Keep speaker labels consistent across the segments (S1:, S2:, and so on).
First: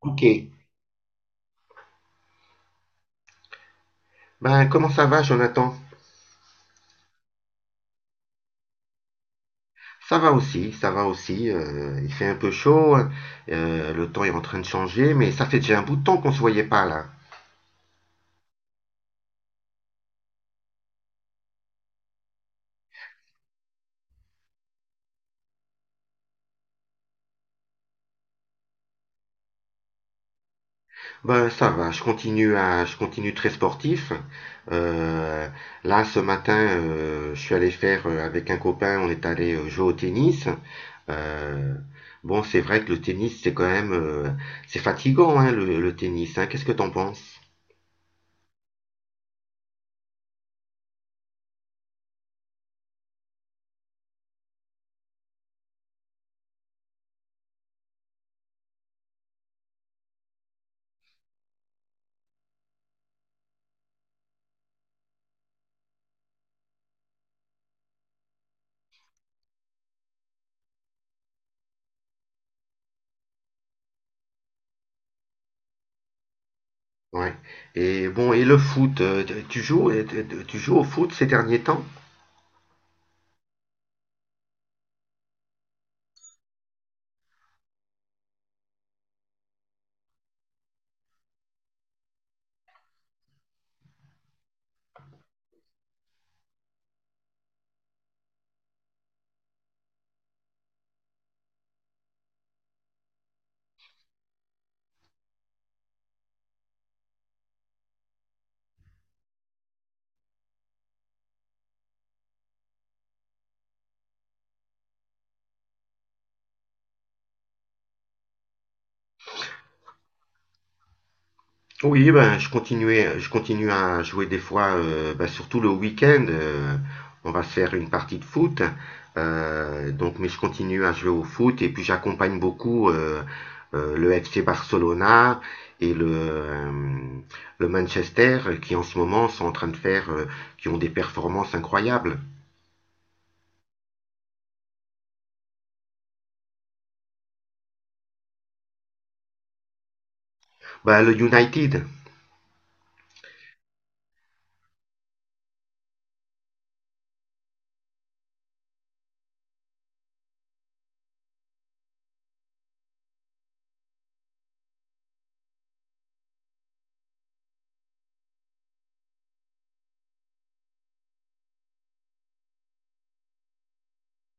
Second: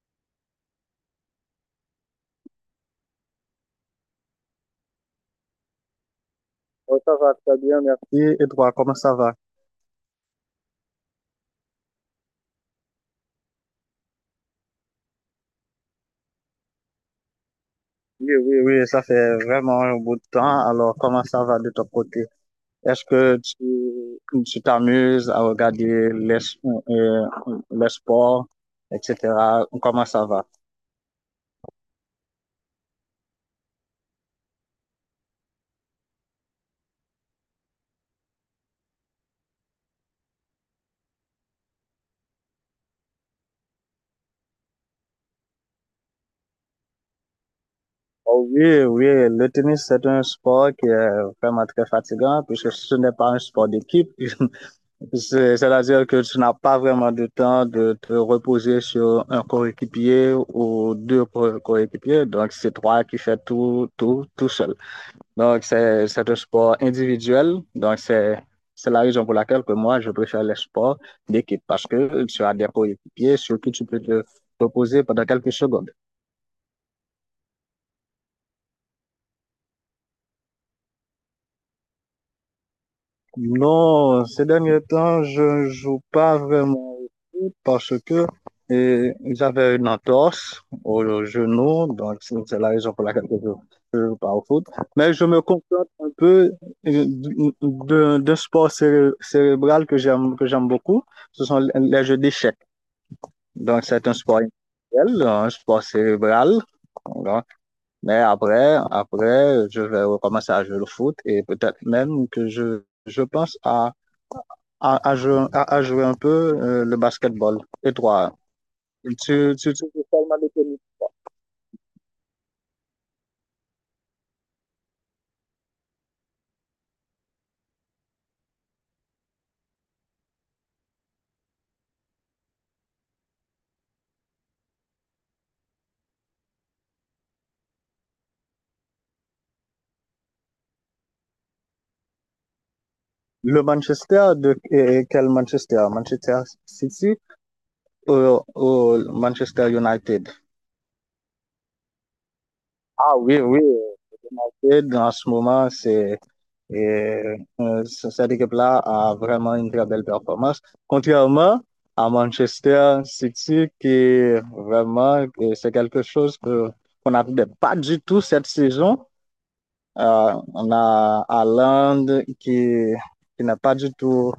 S1: Ok. Ben, comment ça va, Jonathan?
S2: Oh, ça va très bien, merci. Et toi, comment ça va?
S1: Ça va aussi, ça va aussi. Il fait un peu chaud, hein. Le temps est en train de changer, mais ça fait déjà un bout de temps qu'on se voyait pas là.
S2: Oui, oui, oui, ça fait vraiment un bout de temps. Alors, comment ça va de ton côté? Est-ce que tu t'amuses à regarder les sports, etc.? Comment ça va?
S1: Ben, ça va, je continue très sportif. Euh, Là, ce matin, je suis allé faire avec un copain, on est allé jouer au tennis. Euh, bon, c'est vrai que le tennis, c'est quand même, c'est fatigant, hein, le tennis, hein. Qu'est-ce que t'en penses?
S2: Oh oui, oui, le tennis, c'est un sport qui est vraiment très fatigant puisque ce n'est pas un sport d'équipe. C'est-à-dire que tu n'as pas vraiment de temps de te reposer sur un coéquipier ou deux coéquipiers. Donc, c'est toi qui fais tout, tout, tout seul. Donc, c'est un sport individuel. Donc, c'est la raison pour laquelle que moi, je préfère les sports d'équipe parce que tu as des coéquipiers sur qui tu peux te reposer pendant quelques secondes.
S1: Ouais. Et bon, et le foot, tu joues au foot ces derniers temps?
S2: Non, ces derniers temps, je joue pas vraiment au foot parce que j'avais une entorse au genou, donc c'est la raison pour laquelle je ne joue pas au foot. Mais je me contente un peu euh, d'un sport cérébral que j'aime beaucoup. Ce sont les jeux d'échecs. Donc c'est un sport intellectuel, un sport cérébral. Voilà. Mais après, après, je vais recommencer à jouer au foot et peut-être même que je pense à à à jouer un peu le basketball. Et toi, tu parles de
S1: Oui, je continue à jouer des fois, ben, surtout le week-end. On va se faire une partie de foot. Donc, mais je continue à jouer au foot et puis j'accompagne beaucoup le FC Barcelona et le Manchester qui en ce moment sont en train de faire, qui ont des performances incroyables.
S2: le Manchester et quel Manchester? Manchester City ou, ou Manchester United?
S1: Ben, le United.
S2: Ah oui, oui. United, en ce moment, et, cette équipe-là a vraiment une très belle performance. Contrairement à Manchester City, qui vraiment, c'est quelque chose qu'on n'attendait pas du tout cette saison. On a Haaland qui, qui n'est pas du tout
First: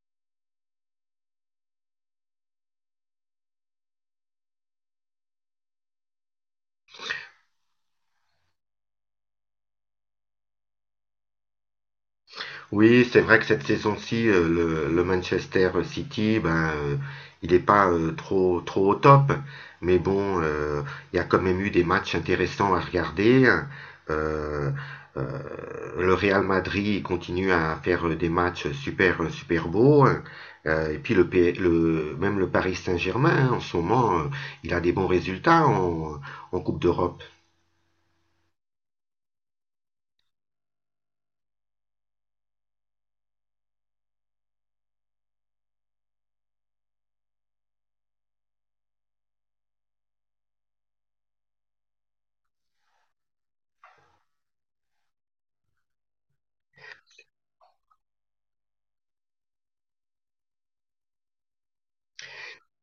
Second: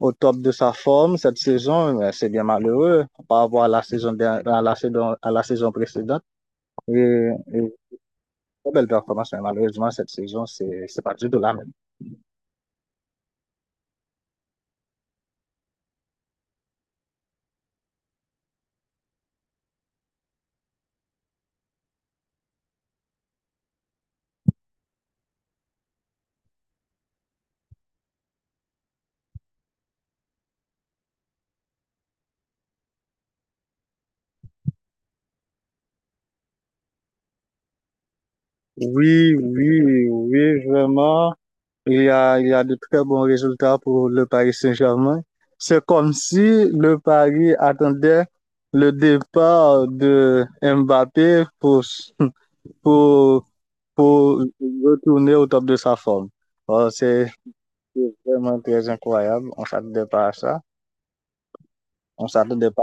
S2: au top de sa forme cette saison. Mais c'est bien malheureux par rapport à la saison, der- à la saison précédente. Et très belle performance, mais malheureusement, cette saison, c'est pas du tout la même.
S1: Oui, c'est vrai que cette saison-ci, le Manchester City, ben, il n'est pas trop au top. Mais bon, il y a quand même eu des matchs intéressants à regarder, hein. Euh, euh, le Real Madrid continue à faire des matchs super, super beaux, hein. Et puis le, P- le, même le Paris Saint-Germain, hein, en ce moment, il a des bons résultats en Coupe d'Europe.
S2: Oui, oui, oui, vraiment. Il y a de très bons résultats pour le Paris Saint-Germain. C'est comme si le Paris attendait le départ de Mbappé pour pour retourner au top de sa forme. Euh, c'est c'est vraiment très incroyable. On s'attendait pas à ça. On s'attendait pas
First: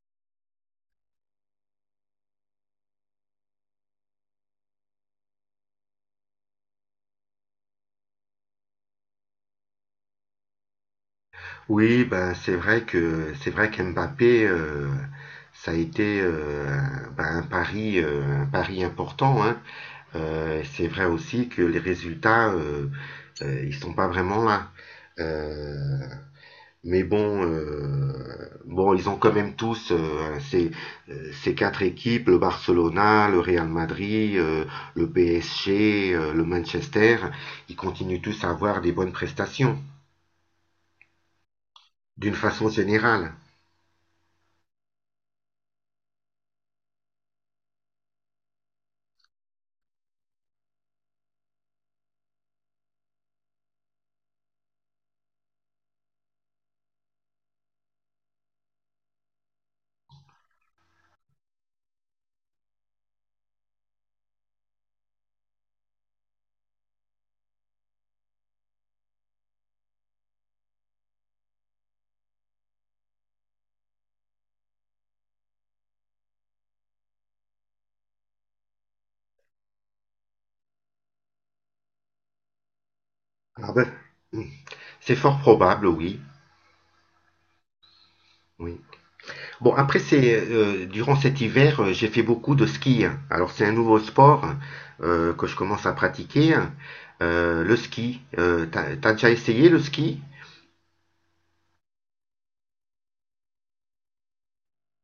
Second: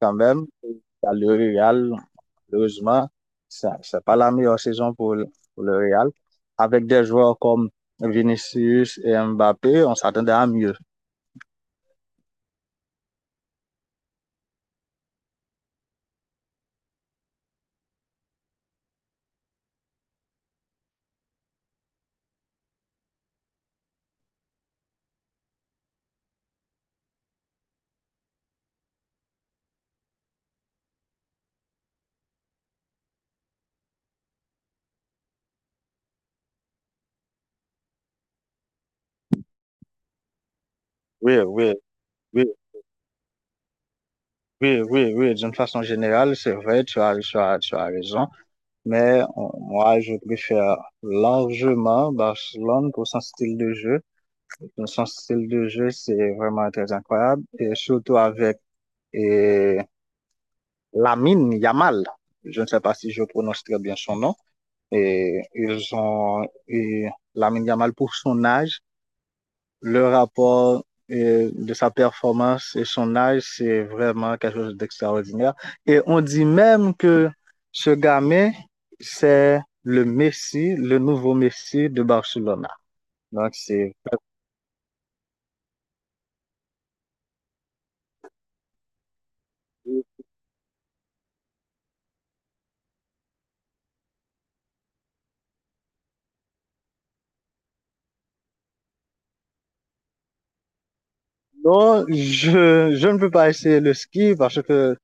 S2: quand même. À Le Real, malheureusement, ça, c'est pas la meilleure saison pour le Real. Avec des joueurs comme Vinicius et Mbappé, on s'attendait à mieux.
S1: Oui, c'est vrai qu'Mbappé, ça a été ben, un pari important, hein. C'est vrai aussi que les résultats, ils sont pas vraiment là. Euh, bon, ils ont quand même tous ces quatre équipes, le Barcelona, le Real Madrid, le PSG, le Manchester, ils continuent tous à avoir des bonnes prestations,
S2: Oui, oui,
S1: d'une
S2: oui,
S1: façon générale.
S2: oui, oui, oui. D'une façon générale, c'est vrai, tu as raison. Moi, je préfère largement Barcelone pour son style de jeu. Donc, son style de jeu, c'est vraiment très incroyable. Et surtout avec et, Lamine Yamal. Je ne sais pas si je prononce très bien son nom. Et ils ont et Lamine Yamal pour son âge. Le rapport de sa performance et son âge, c'est vraiment quelque chose d'extraordinaire. Et on dit même que ce gamin, c'est le Messi, le nouveau Messi de Barcelone. Donc,
S1: Ah ben,
S2: c'est…
S1: oui, c'est fort probable, oui. Oui. Bon, après, c'est durant cet hiver, j'ai fait beaucoup de ski, hein. Alors, c'est un nouveau sport, hein, que je commence à pratiquer, hein. Le ski. T'as déjà essayé le ski?
S2: Non, je ne peux pas essayer le ski parce que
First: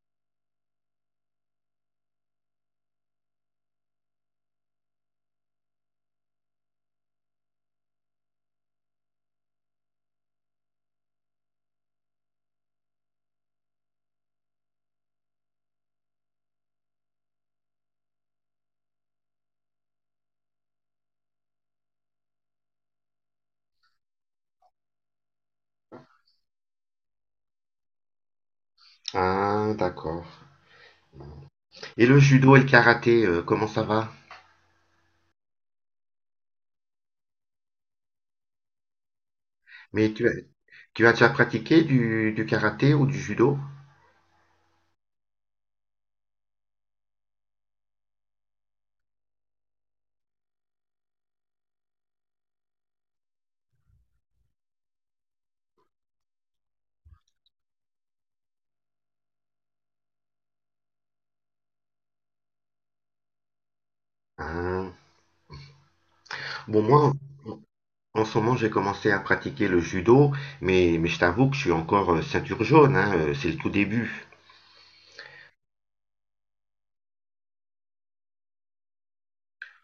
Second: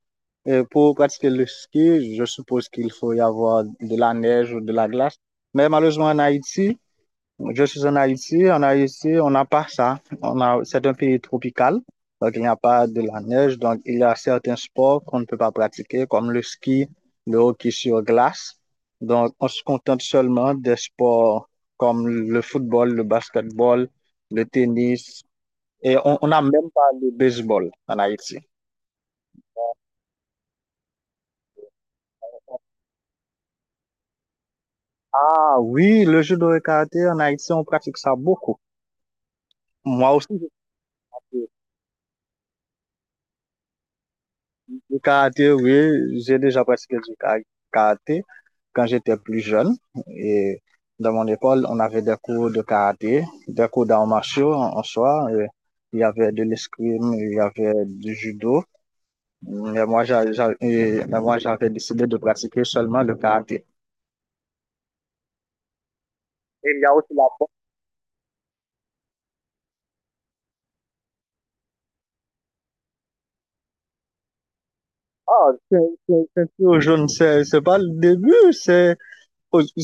S2: euh, pour pratiquer le ski, je suppose qu'il faut y avoir de la neige ou de la glace. Mais malheureusement, en Haïti, je suis en Haïti. En Haïti, on n'a pas ça. On a, c'est un pays tropical, donc il n'y a pas de la neige. Donc, il y a certains sports qu'on ne peut pas pratiquer, comme le ski, le hockey sur glace. Donc, on se contente seulement des sports comme le football, le basketball, le tennis, et on n'a même pas le baseball en Haïti.
S1: Ah, d'accord. Et le judo et le karaté, comment ça va?
S2: Ah oui, le judo et karaté, en Haïti, on pratique ça beaucoup. Moi
S1: Mais tu
S2: aussi,
S1: as,
S2: je
S1: tu as déjà
S2: pratique
S1: pratiqué du karaté ou du judo?
S2: le karaté, oui, j'ai déjà pratiqué karaté quand j'étais plus jeune. Et dans mon école, on avait des cours de karaté, des cours d'arts martiaux en, en soi. Et il y avait de l'escrime, il y avait du judo. Mais moi, moi, j'avais décidé de pratiquer seulement le karaté.
S1: Ah.
S2: Et il
S1: Bon,
S2: y a
S1: moi,
S2: aussi la…
S1: en ce moment, j'ai commencé à pratiquer le judo, mais je t'avoue que je suis encore ceinture jaune, hein, c'est le tout début.
S2: Ah, c'est tout jaune, c'est pas le début, c'est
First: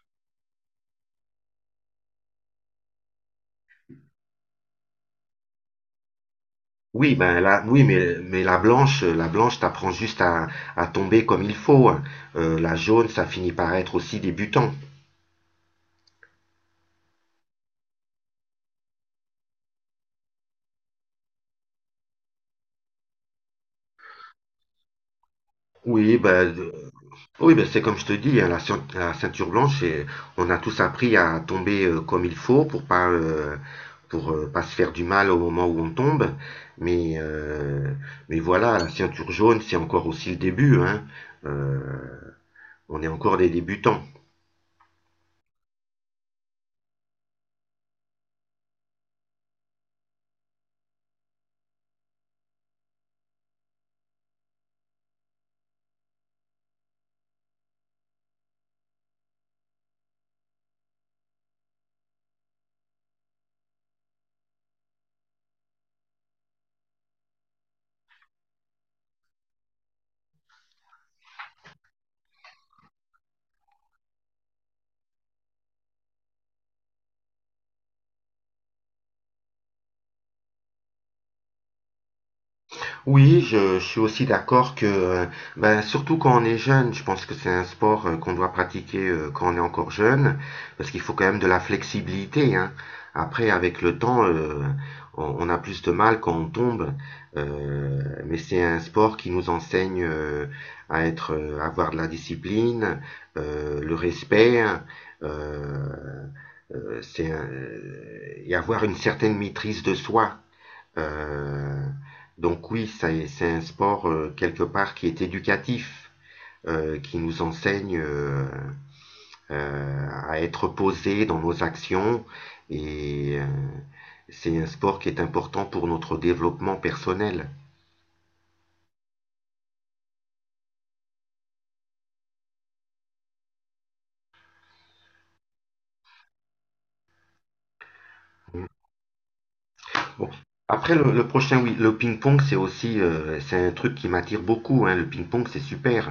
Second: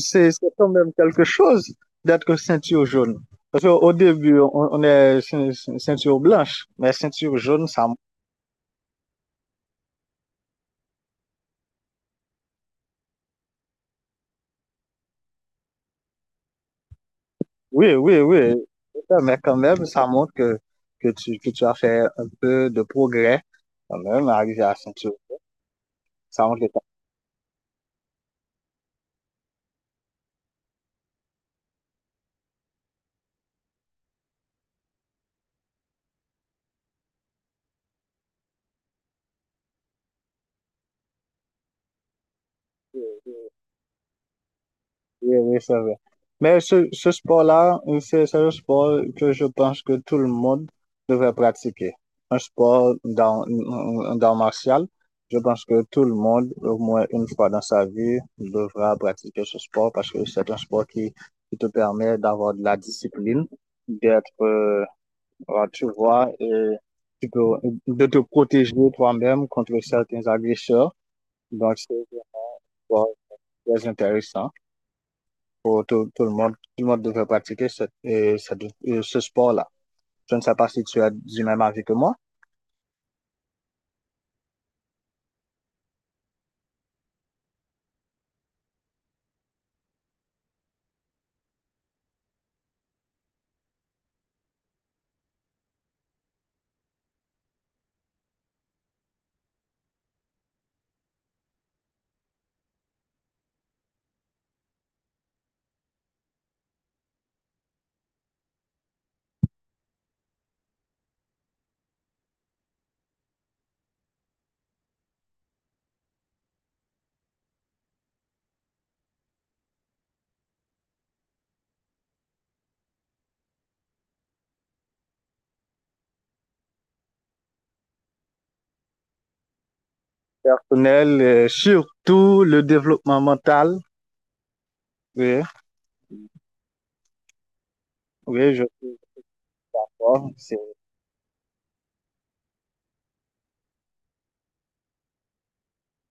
S2: c'est c'est quand même quelque chose d'être ceinture jaune. Parce qu'au début, on est ceinture blanche, mais
S1: Oui,
S2: ceinture
S1: ben là,
S2: jaune,
S1: oui,
S2: ça,
S1: mais la blanche t'apprend juste à tomber comme il faut, hein. La jaune, ça finit par être aussi débutant.
S2: oui, oui, oui, mais quand même, ça montre que tu que tu as fait un peu de progrès quand même, arrivé à ceinture.
S1: Oui,
S2: Ça
S1: ben,
S2: montre
S1: de-
S2: que
S1: oui, ben c'est comme je te dis, hein, la ceinture blanche, c'est, on a tous appris à tomber comme il faut pour pas se faire du mal au moment où on tombe. Mais, euh, mais voilà, la ceinture jaune, c'est encore aussi le début, hein. Euh, on est encore des débutants.
S2: oui, oui, c'est vrai. Mais ce sport-là, c'est un sport que je pense que tout le monde devrait pratiquer. Un sport dans martial, je pense que tout le monde, au moins une fois dans sa vie, devra pratiquer ce sport parce que c'est un sport qui te permet d'avoir de la discipline, d'être, euh, tu vois, et tu peux, de te protéger toi-même contre certains agresseurs. Donc, c'est un sport très intéressant pour tout, tout le monde. Tout le monde devrait pratiquer ce sport-là. Je ne sais pas si tu as du même avis que moi.
S1: Oui, je suis aussi d'accord que, ben, surtout quand on est jeune, je pense que c'est un sport qu'on doit pratiquer quand on est encore jeune, parce qu'il faut quand même de la flexibilité, hein. Après, avec le temps, on a plus de mal quand on tombe, euh, mais c'est un sport qui nous enseigne à être, à avoir de la discipline, le respect, hein. euh, et avoir une certaine maîtrise de soi. Euh, donc oui, c'est un sport quelque part qui est éducatif, qui nous enseigne à être posé dans nos actions et c'est un sport qui est important pour notre développement personnel.
S2: Personnel, surtout le développement mental. Oui, oui, je suis
S1: Bon.
S2: d'accord. C'est…
S1: Après le prochain, oui, le ping-pong, c'est aussi c'est un truc qui m'attire beaucoup, hein. Le ping-pong, c'est super.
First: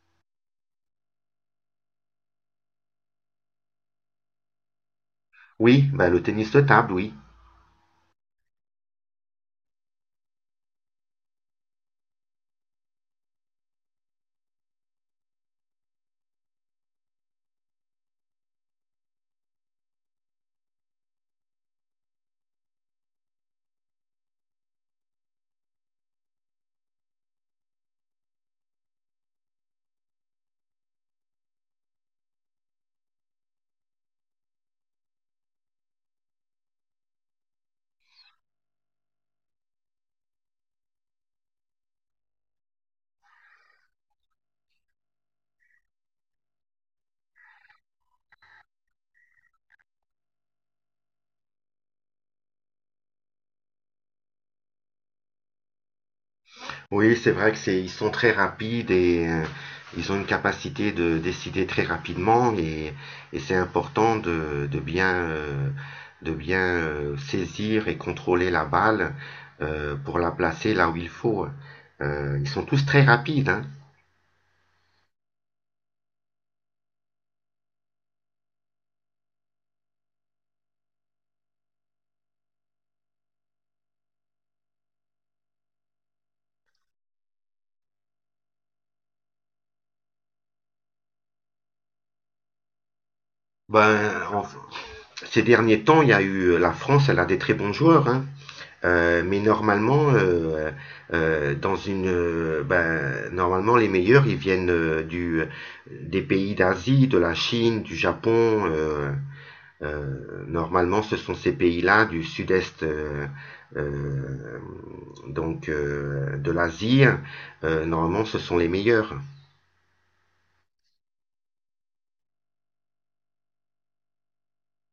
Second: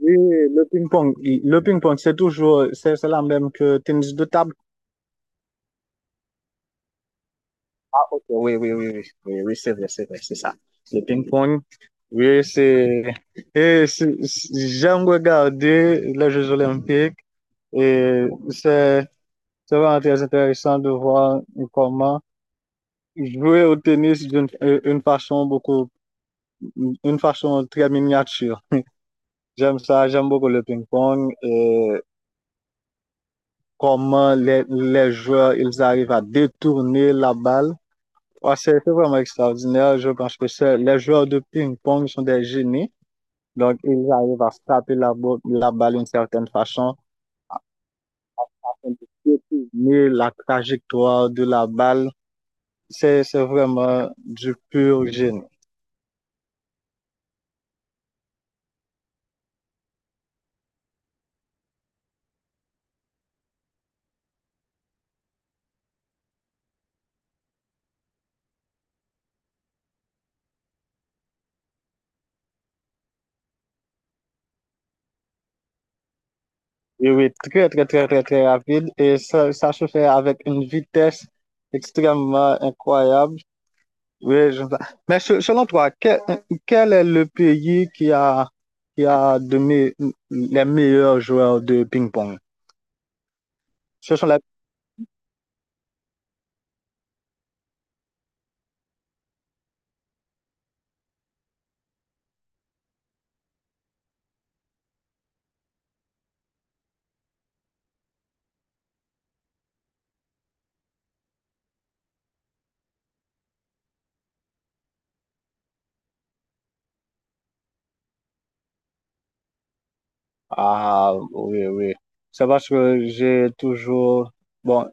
S2: Oui, le ping-pong, le ping-pong, c'est toujours, c'est la même que tennis de table.
S1: Oui, bah, le tennis de table, oui.
S2: Ah, ok, oui, oui, oui, oui, oui, oui, c'est vrai, c'est vrai, c'est ça. Le ping-pong, oui, c'est, et c'est- c'est- j'aime regarder les Jeux Olympiques et c'est, c'est vraiment très intéressant de voir comment jouer au tennis d'une une façon beaucoup, une façon très miniature. J'aime ça, j'aime beaucoup le ping-pong et comment les joueurs, ils arrivent à détourner la balle. Ouais, c'est vraiment extraordinaire. Je pense que les joueurs de ping-pong sont des génies. Donc, ils arrivent à taper la balle d'une certaine façon, mais la trajectoire de la balle. C'est vraiment du pur génie.
S1: Oui, c'est vrai que c'est, ils sont très rapides et ils ont une capacité de décider très rapidement et c'est important de bien saisir et contrôler la balle pour la placer là où il faut. Ils sont tous très rapides, hein.
S2: Oui, oui, très, très, très, très, très rapide. Et ça se fait avec une vitesse extrêmement incroyable. Oui, je… Mais selon toi, quel est le pays qui a les meilleurs joueurs de ping-pong? Ce
S1: Ben,
S2: sont les…
S1: en- ces derniers temps, il y a eu la France, elle a des très bons joueurs, hein. Euh, mais normalement, euh, ben, normalement les meilleurs, ils viennent des pays d'Asie, de la Chine, du Japon. Normalement, ce sont ces pays-là du sud-est, euh, donc de l'Asie. Normalement, ce sont les meilleurs.
S2: Ah, oui, oui. C'est parce que j'ai toujours… Bon,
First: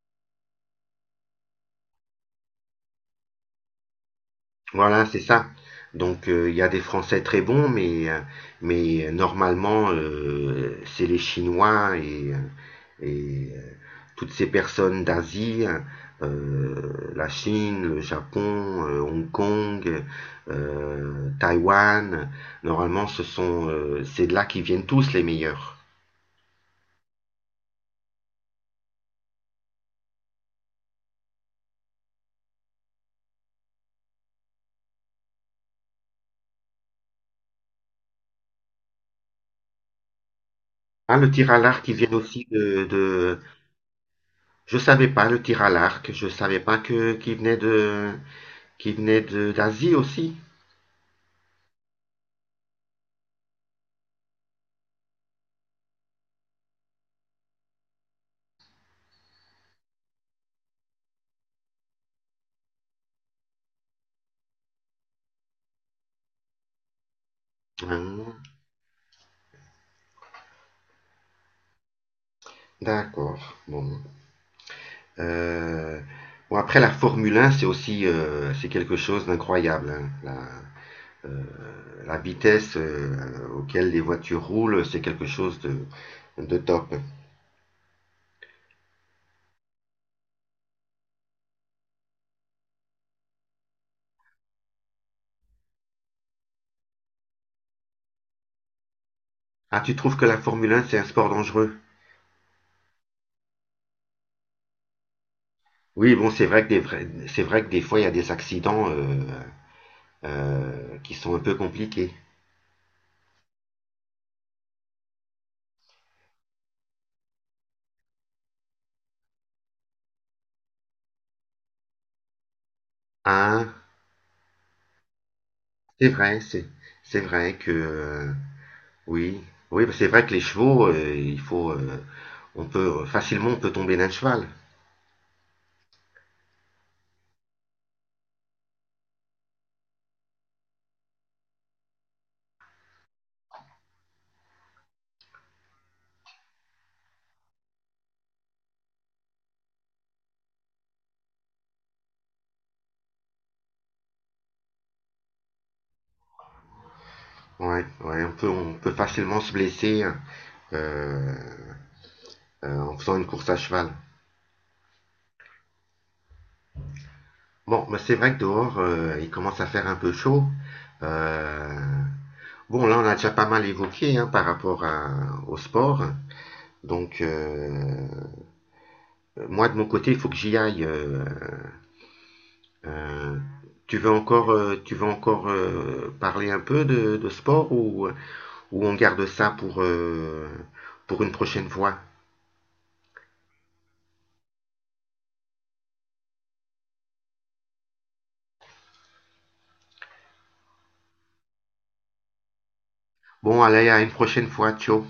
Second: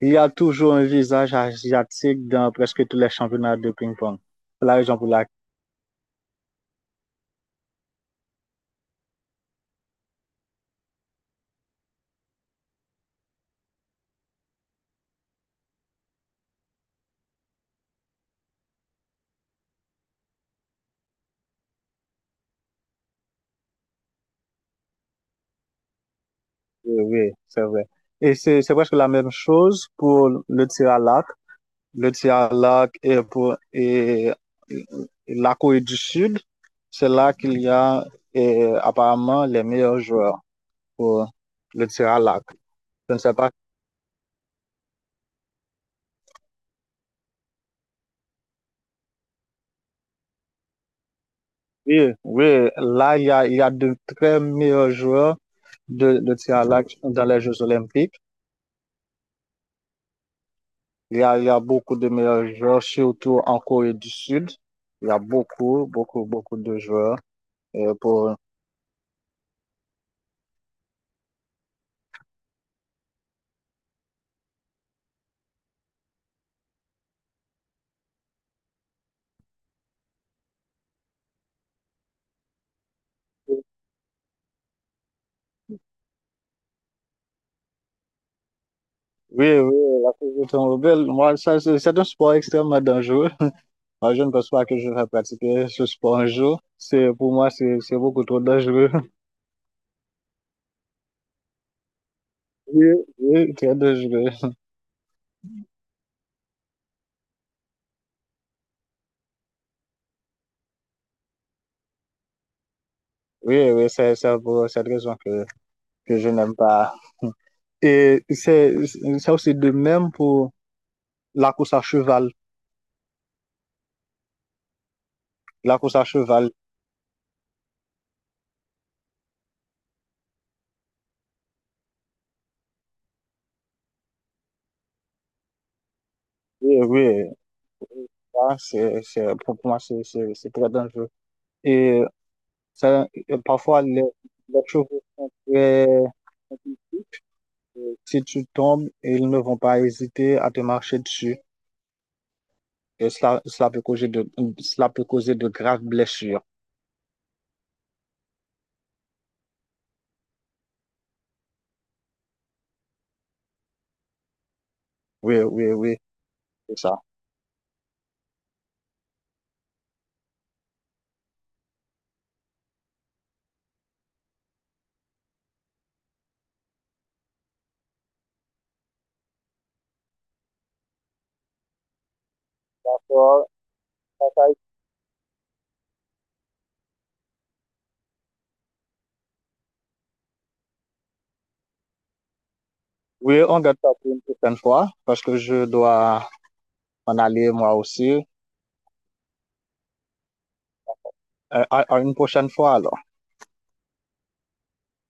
S2: il y a toujours un visage asiatique dans presque tous les championnats de ping-pong. C'est la raison
S1: Voilà,
S2: pour
S1: c'est
S2: laquelle…
S1: ça. Donc il y a des Français très bons, mais normalement, c'est les Chinois et, et, euh, toutes ces personnes d'Asie, euh, la Chine, le Japon, Hong Kong, Taïwan, normalement, c'est de là qu'ils viennent tous les meilleurs.
S2: Oui, oui, c'est vrai. Et c'est presque la même chose pour le tir à l'arc. Le tir à l'arc est pour et la Corée du Sud. C'est là qu'il y a apparemment les meilleurs joueurs
S1: Ah, le
S2: pour
S1: tir à l'arc,
S2: le
S1: ils
S2: tir
S1: viennent
S2: à l'arc.
S1: aussi
S2: Je ne sais
S1: de...
S2: pas.
S1: Je savais pas, le tir à l'arc, je savais pas que qu'il venait de d'Asie aussi.
S2: Oui, oui, là, il y a de très meilleurs joueurs de tir à l'arc dans les Jeux Olympiques. Il y a beaucoup de meilleurs joueurs, surtout en Corée du Sud. Il y a beaucoup, beaucoup, beaucoup de joueurs pour…
S1: Ah, d'accord. Bon. Euh, bon, après, la Formule 1, c'est aussi c'est quelque chose d'incroyable, hein. La vitesse auquel les voitures roulent, c'est quelque chose de top.
S2: Oui, oui, la course de automobile, moi, ça, c'est un sport extrêmement dangereux. Moi, je ne pense pas que je vais pratiquer ce sport un jour. Pour moi, c'est beaucoup trop dangereux.
S1: Ah, tu trouves que la Formule 1, c'est un sport dangereux?
S2: Oui, oui, très dangereux.
S1: Oui, bon, c'est vrai que c'est vrai que des fois, il y a des accidents qui sont un peu compliqués.
S2: Oui, oui, c'est pour cette raison que je n'aime pas. Et c'est aussi de même pour la course à cheval.
S1: Ah,
S2: La course à
S1: c'est vrai,
S2: cheval.
S1: c'est c'est vrai que... Oui, oui, bah, c'est vrai que les chevaux, on peut facilement, on peut tomber d'un cheval.
S2: Oui, oui, ça, pour moi, c'est très dangereux. Et ça, parfois, les chevaux sont très… Si tu tombes, ils ne vont pas hésiter à te marcher dessus. Et cela, cela peut causer de, cela peut causer de graves blessures.
S1: Ouais, ouais, on peut facilement se blesser euh, en faisant une course à cheval.
S2: Oui, oui, oui, c'est ça.
S1: Bon, mais c'est vrai que dehors, il commence à faire un peu chaud. Euh, bon, là, on a déjà pas mal évoqué, hein, au sport. Donc, moi de mon côté, il faut que j'y aille. Euh,
S2: Euh,
S1: Tu veux encore, tu veux encore parler un peu de sport ou on garde ça pour une prochaine fois?
S2: Oui, on garde ça pour une prochaine fois parce que je dois en aller moi aussi. À une prochaine fois alors.
S1: Bon, allez, à une prochaine fois. Ciao.